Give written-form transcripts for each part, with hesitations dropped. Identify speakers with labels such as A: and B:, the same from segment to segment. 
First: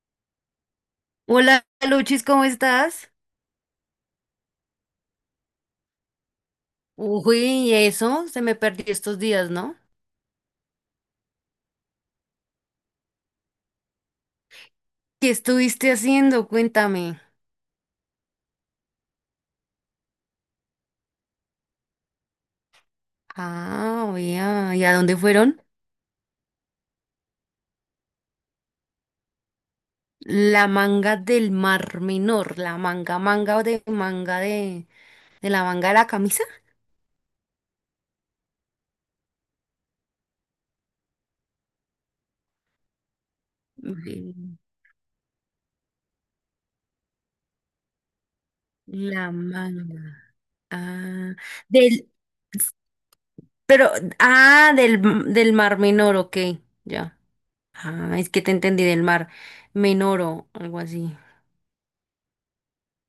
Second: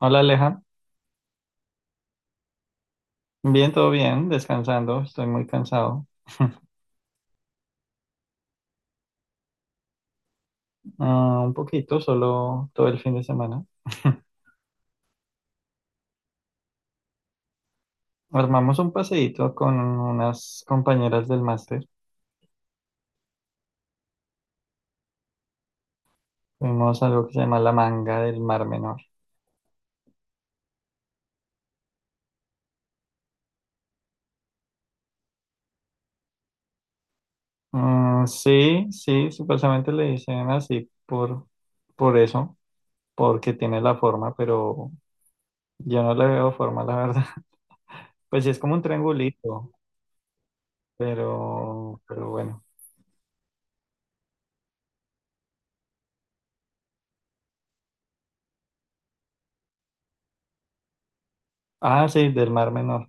A: Hola Aleja,
B: Hola, Luchis, ¿cómo estás?
A: bien, todo bien, descansando, estoy muy cansado.
B: Uy, y eso se me perdió estos días, ¿no?
A: Ah, un poquito, solo todo el fin de semana.
B: ¿Qué estuviste haciendo? Cuéntame.
A: Armamos un paseíto con unas compañeras del máster,
B: Ah, vea, ¿y a dónde fueron?
A: fuimos a algo que se llama la Manga del Mar Menor.
B: La manga del Mar Menor, la manga, manga de manga de la manga de la camisa.
A: Mm, sí, sí, supuestamente le dicen así por eso, porque tiene la forma,
B: De
A: pero yo no le veo forma, la verdad. Pues sí, es como un
B: la
A: triangulito,
B: manga. Ah,
A: pero,
B: del,
A: pero bueno.
B: pero, ah, del, del Mar Menor, ok, ya. Ah, es que te entendí del Mar Menor o algo así.
A: Ah, sí, del Mar Menor.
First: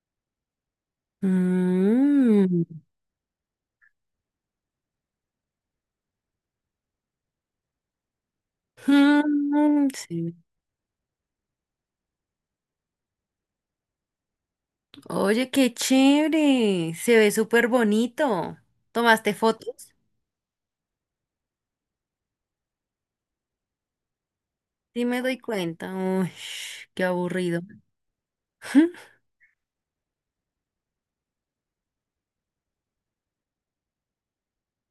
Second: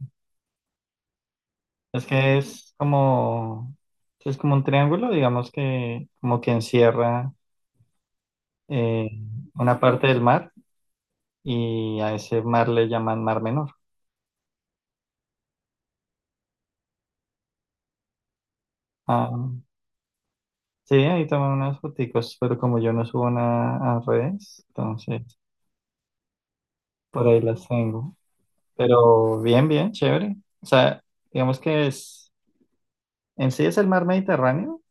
A: Es que
B: Mmm.
A: es como un triángulo, digamos que como que encierra eh, una
B: Mm,
A: parte del
B: sí.
A: mar y a ese mar le llaman Mar Menor.
B: Oye, qué chévere. Se ve súper bonito.
A: Ah,
B: ¿Tomaste fotos?
A: sí, ahí toman unas foticos, pero como yo no subo nada a redes,
B: Sí, me
A: entonces
B: doy cuenta. Uy, qué
A: por ahí
B: aburrido.
A: las tengo. Pero bien, bien, chévere. O sea, digamos que es, en sí es el Mar Mediterráneo,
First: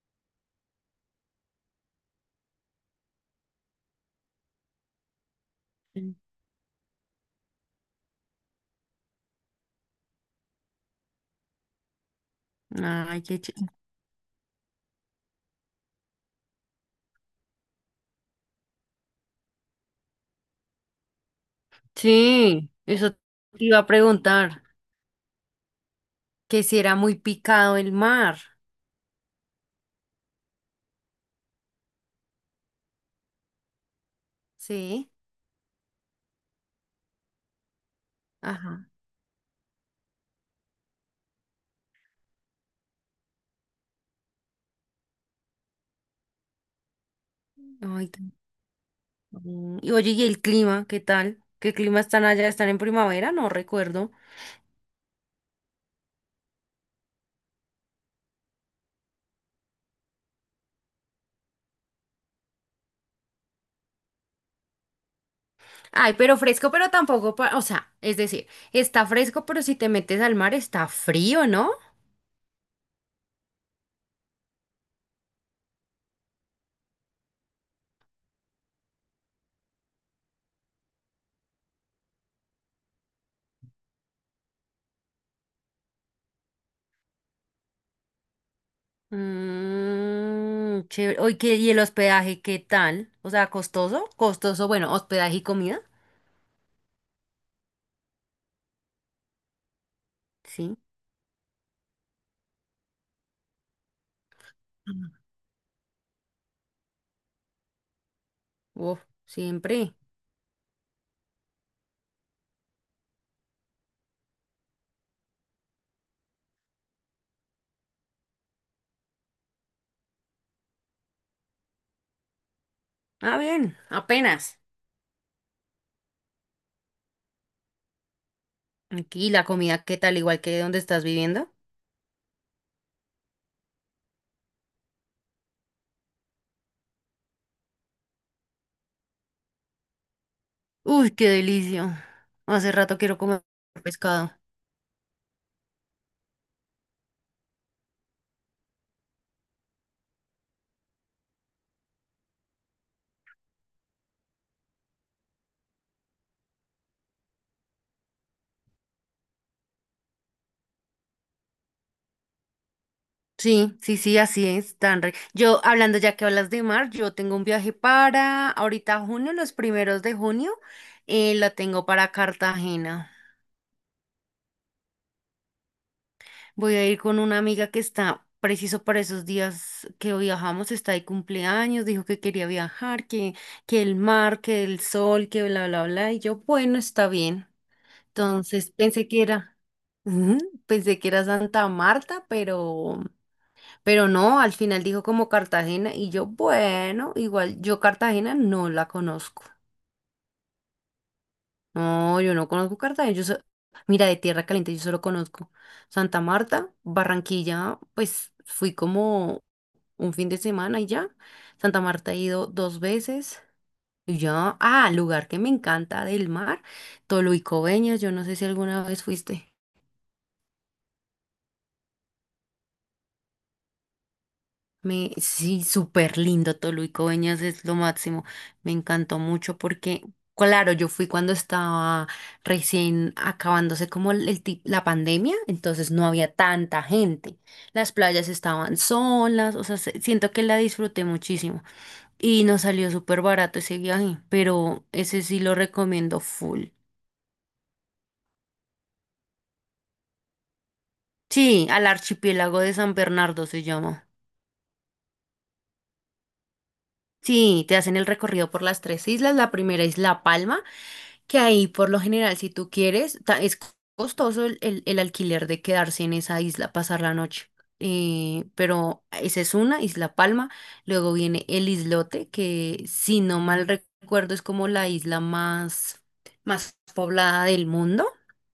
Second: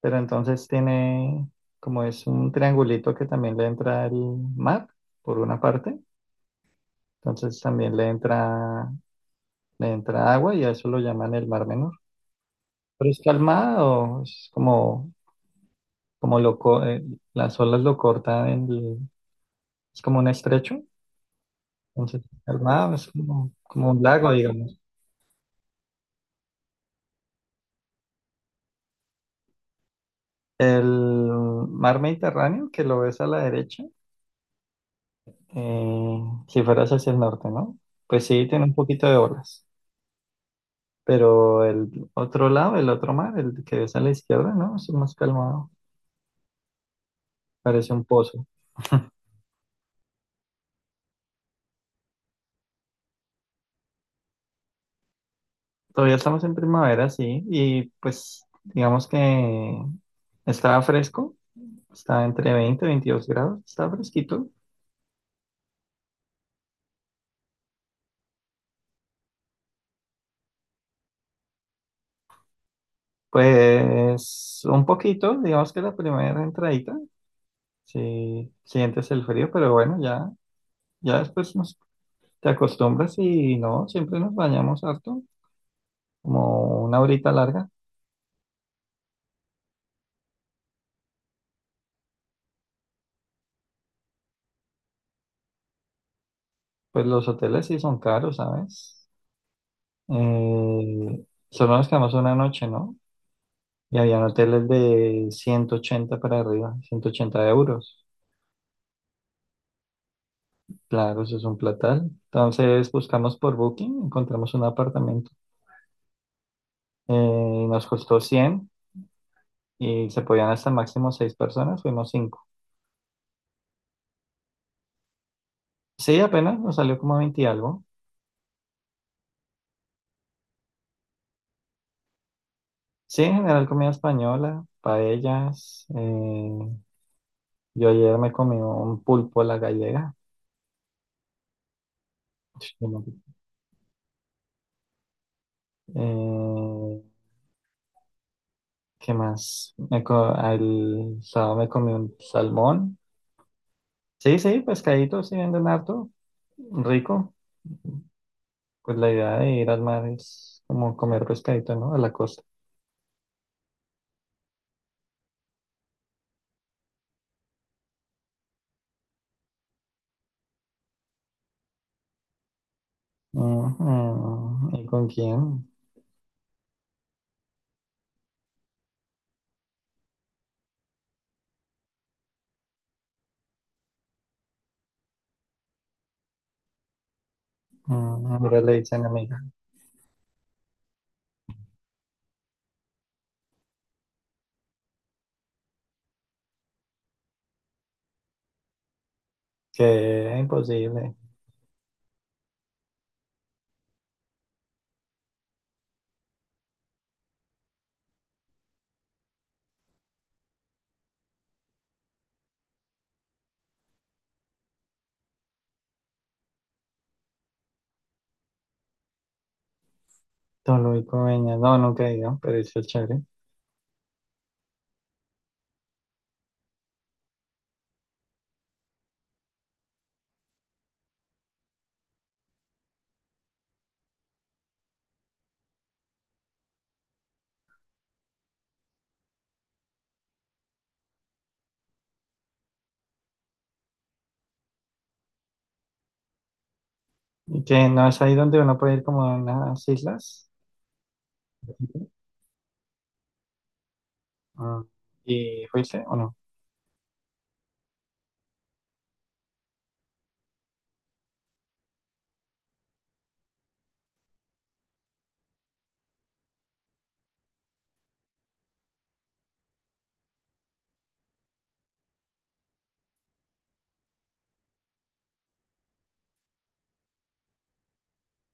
A: pero entonces tiene, como es un triangulito que también le entra el mar por una parte. Entonces también le entra agua y a eso lo llaman el Mar Menor. Pero es
B: Ay, qué chévere.
A: calmado, es como, como lo, co- eh, las olas lo cortan, es como un estrecho, entonces es
B: Sí,
A: calmado, es
B: eso te
A: como,
B: iba a
A: como un lago,
B: preguntar.
A: digamos.
B: Que si era muy picado el mar.
A: El Mar Mediterráneo, que lo ves a la derecha,
B: Sí.
A: eh, si fueras hacia el norte, ¿no? Pues sí, tiene un
B: Ajá.
A: poquito de olas, pero el otro lado, el otro mar, el que ves a la izquierda, ¿no? Es más calmado, parece un
B: Ay, qué-
A: pozo.
B: Mm. Y oye, ¿y el clima? ¿Qué tal? ¿Qué clima están allá? ¿Están en primavera? No recuerdo.
A: Todavía estamos en primavera, sí, y pues digamos que estaba fresco, estaba entre 20 y 22 grados, estaba fresquito.
B: Ay, pero fresco, pero tampoco, o sea, es decir, está fresco, pero si te metes al mar está frío, ¿no?
A: Pues un poquito, digamos que la primera entradita, sí sientes el frío, pero bueno, ya después te acostumbras y no, siempre nos bañamos harto, como una horita larga.
B: Mmm, chévere. Oye, ¿y el hospedaje qué tal? O sea, costoso, costoso, bueno, hospedaje y comida,
A: Pues los hoteles sí son caros, ¿sabes?
B: sí.
A: Eh, Solo nos quedamos una noche, ¿no? Y habían hoteles
B: Mm.
A: de 180 para arriba, 180 euros.
B: Uf, siempre.
A: Claro, eso es un platal. Entonces buscamos por Booking, encontramos un apartamento. Nos costó 100 y se podían hasta máximo 6 personas, fuimos cinco.
B: Ah, bien, apenas.
A: Sí, apenas nos salió como veinte y algo.
B: Aquí la comida, ¿qué tal? Igual que donde estás viviendo.
A: Sí, en general comida española, paellas. Yo ayer me comí un pulpo a la gallega.
B: Uy, qué delicia. Hace rato quiero comer pescado.
A: Eh, ¿Qué más? El sábado me comí un salmón. Sí, sí, pescaditos, sí venden harto, rico. Pues la idea de ir al mar es como comer pescadito, ¿no? A la costa.
B: Sí, sí, sí, así es, yo, hablando ya que hablas de mar, yo tengo un viaje para ahorita junio, los primeros de junio, la tengo para Cartagena.
A: Ujú. ¿Y con quién?
B: Voy a ir con una amiga que está preciso para esos días que viajamos, está de cumpleaños, dijo que quería viajar, que el mar, que el sol, que bla, bla, bla, y yo, bueno, está bien.
A: Ujú. Ahora
B: Entonces
A: le dicen
B: pensé que
A: amiga.
B: era, ujú, pensé que era Santa Marta, pero. Pero no, al final dijo como Cartagena y yo, bueno, igual yo Cartagena no la conozco.
A: Que imposible.
B: No, yo no conozco Cartagena. Mira, de Tierra Caliente yo solo conozco Santa Marta, Barranquilla, pues fui como un fin de semana y ya. Santa Marta he ido dos veces y ya. Ah, lugar que me encanta del mar, Toluicobeñas, yo no sé si alguna vez fuiste.
A: Toluico, Peña. No, nunca he ido, pero eso es chévere.
B: Sí, súper lindo, Toluico Veñas es lo máximo. Me encantó mucho porque, claro, yo fui cuando estaba recién acabándose como la pandemia, entonces no había tanta gente. Las playas estaban solas, o sea, siento que la disfruté muchísimo y nos salió súper barato ese viaje, pero ese sí lo recomiendo full.
A: Y que no es ahí donde uno puede ir como a unas islas.
B: Sí, al archipiélago de San Bernardo se llama.
A: Ah, ¿y fuiste o no?
B: Sí, te hacen el recorrido por las tres islas. La primera es La Palma, que ahí por lo general, si tú quieres, es costoso el alquiler de quedarse en esa isla, pasar la noche. Pero esa es una, Isla Palma. Luego viene el islote, que si no mal recuerdo es como la isla más poblada del mundo.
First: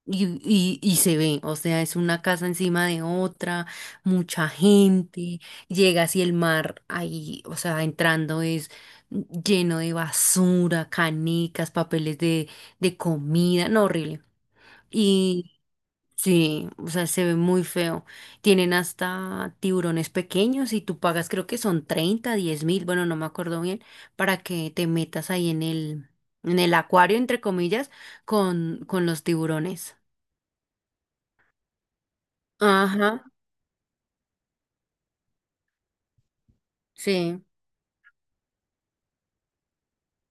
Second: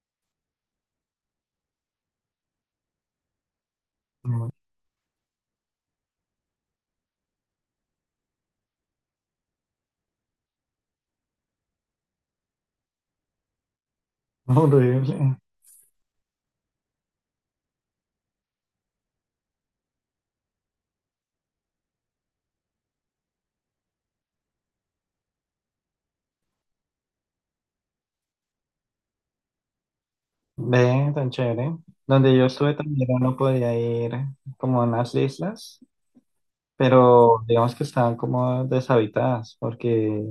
B: Y se ve, o sea, es una casa encima de otra, mucha
A: No.
B: gente, llegas y el mar ahí, o sea, entrando es lleno de basura, canicas, papeles de comida, no, horrible.
A: Horrible.
B: Y sí, o sea, se ve muy feo. Tienen hasta tiburones pequeños y tú pagas, creo que son 30 10 mil, bueno, no me acuerdo bien, para que te metas ahí en el, acuario, entre comillas, con los tiburones.
A: Ve, tan chévere. Donde yo estuve también
B: Ajá,
A: uno podía ir como a unas islas,
B: sí.
A: pero digamos que están como deshabitadas porque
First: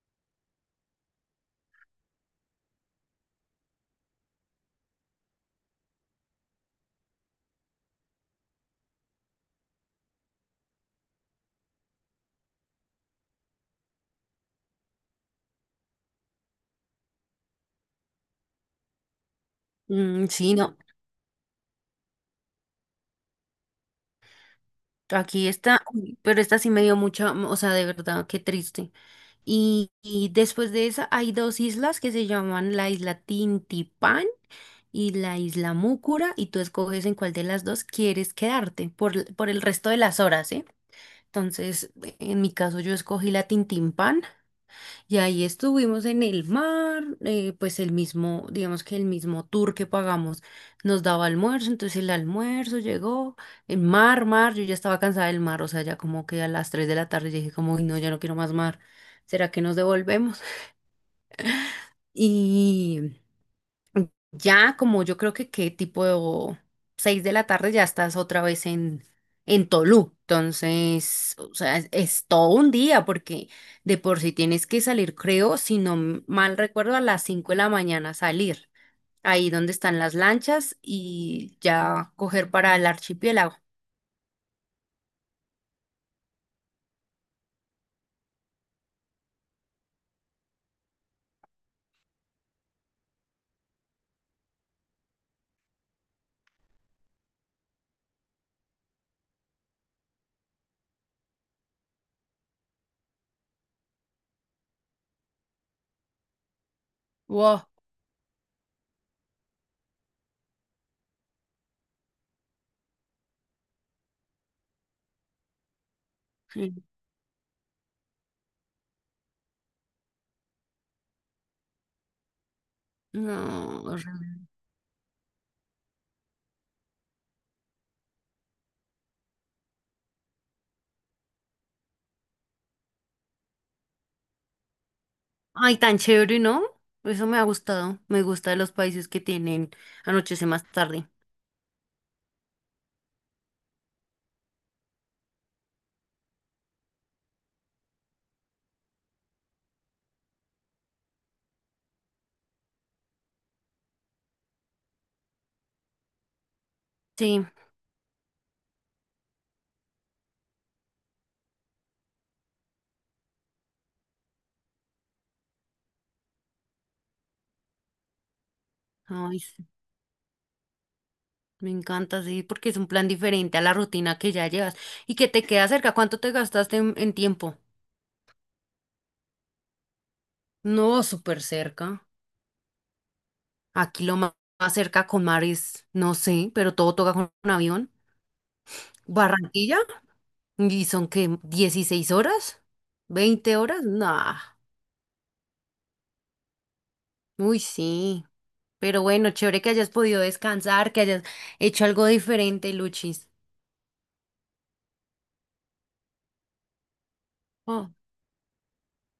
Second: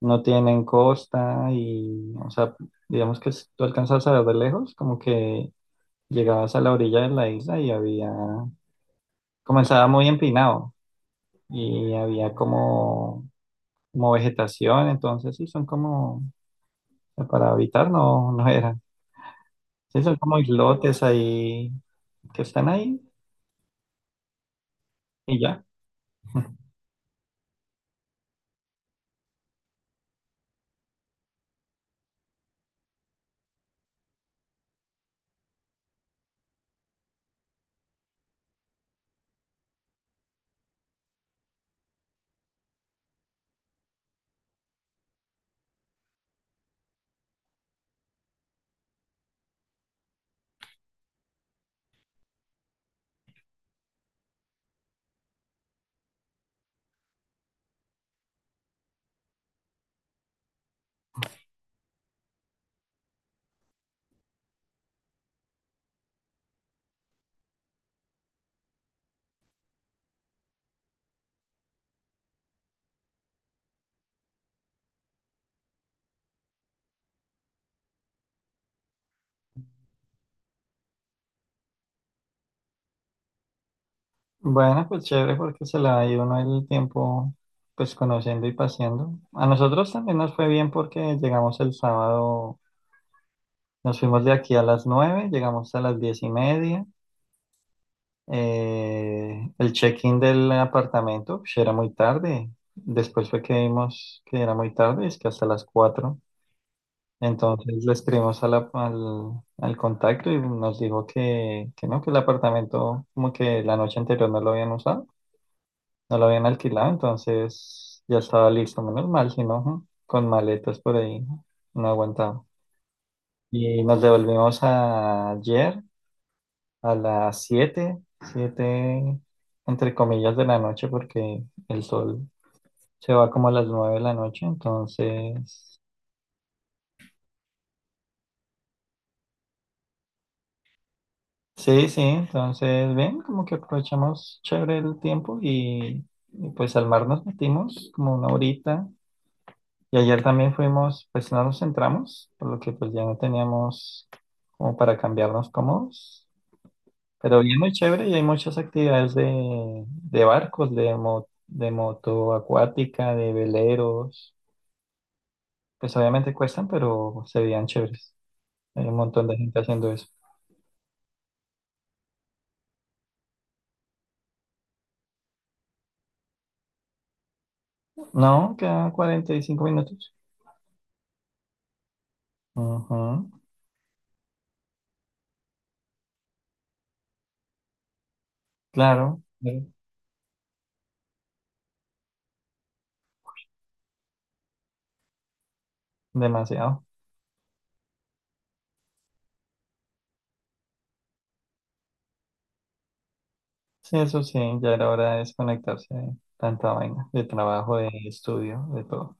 A: no tienen costa y, o sea, digamos que si tú alcanzas a ver de lejos, como que llegabas a la orilla de la isla y comenzaba muy empinado y había como vegetación, entonces sí, son como, para habitar no, no eran, sí, son
B: Mm,
A: como
B: sí, no.
A: islotes ahí que están ahí y
B: Aquí
A: ya.
B: está, uy, pero esta sí me dio mucha, o sea, de verdad, qué triste. Y después de esa hay dos islas que se llaman la isla Tintipán y la isla Múcura y tú escoges en cuál de las dos quieres quedarte por el resto de las horas, ¿eh? Entonces, en mi caso yo escogí la Tintimpán y ahí estuvimos en el mar, pues el mismo, digamos que el mismo tour que pagamos nos daba almuerzo, entonces el almuerzo llegó, el mar, mar, yo ya estaba cansada del mar, o sea, ya como que a las 3 de la tarde dije como, uy, no, ya no quiero más mar, ¿será que nos devolvemos? y Ya como yo creo que qué tipo 6 de la tarde ya estás otra vez en, Tolú. Entonces, o sea, es todo un día porque de por sí tienes que salir, creo, si no mal recuerdo, a las 5 de la mañana salir, ahí donde están las lanchas y ya coger para el archipiélago.
A: Bueno, pues chévere porque se la dio uno el tiempo pues conociendo y paseando. A nosotros también nos fue bien porque llegamos el sábado, nos fuimos de aquí a las 9, llegamos a las 10:30. El check-in del apartamento pues, era muy tarde. Después fue que vimos que era muy tarde, es que hasta las 4.
B: Wow.
A: Entonces le escribimos a al contacto y nos dijo que no, que el apartamento como que la noche anterior no lo habían usado, no lo habían
B: Sí.
A: alquilado, entonces ya estaba listo, menos mal, si no, ujú, con maletas por ahí, no aguantaba.
B: No,
A: Y nos
B: horrible.
A: devolvimos ayer a las 7, 7 entre comillas de la noche, porque el sol se va como a las 9 de la noche,
B: Ay,
A: entonces
B: tan chévere, ¿no? Eso me ha gustado. Me gusta de los países que tienen anochece más tarde.
A: sí, sí, entonces, bien, como que aprovechamos chévere el tiempo y pues al mar nos metimos como una horita. Y ayer también fuimos, pues no nos entramos por lo que pues ya no teníamos como para cambiarnos cómodos. Pero
B: Sí,
A: bien, muy chévere y hay muchas actividades de barcos, de moto acuática, de veleros. Pues obviamente cuestan, pero se veían chéveres. Hay un montón de
B: ay,
A: gente
B: sí.
A: haciendo eso.
B: Me encanta, sí, porque es un plan diferente a la rutina que ya llevas y que te queda cerca. ¿Cuánto te gastaste en, tiempo?
A: No, quedan 45 minutos.
B: No, súper cerca.
A: Ujú.
B: Aquí más cerca con mar es, no sé, pero todo toca con un avión.
A: Claro,
B: Barranquilla, y son que 16 horas, 20 horas, nah.
A: demasiado.
B: Uy, sí. Pero bueno, chévere que hayas podido descansar, que hayas hecho algo diferente, Luchis.
A: Sí, eso sí, ya era hora de desconectarse de tanta vaina, de trabajo, de
B: Oh,
A: estudio, de todo.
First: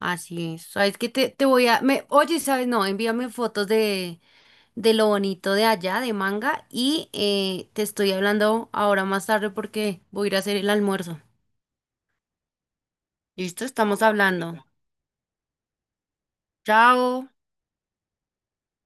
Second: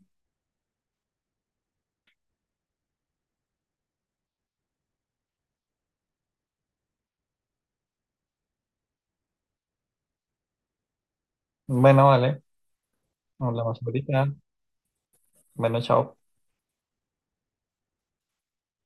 B: así es. ¿Sabes qué? Te voy a... Me... Oye, ¿sabes? No, envíame fotos de lo bonito de allá, de Manga, y te estoy hablando ahora más tarde porque voy a ir a hacer el almuerzo.
A: Bueno, vale.
B: ¿Listo?
A: Hablamos
B: Estamos
A: ahorita.
B: hablando.
A: Bueno, chao.
B: Chao.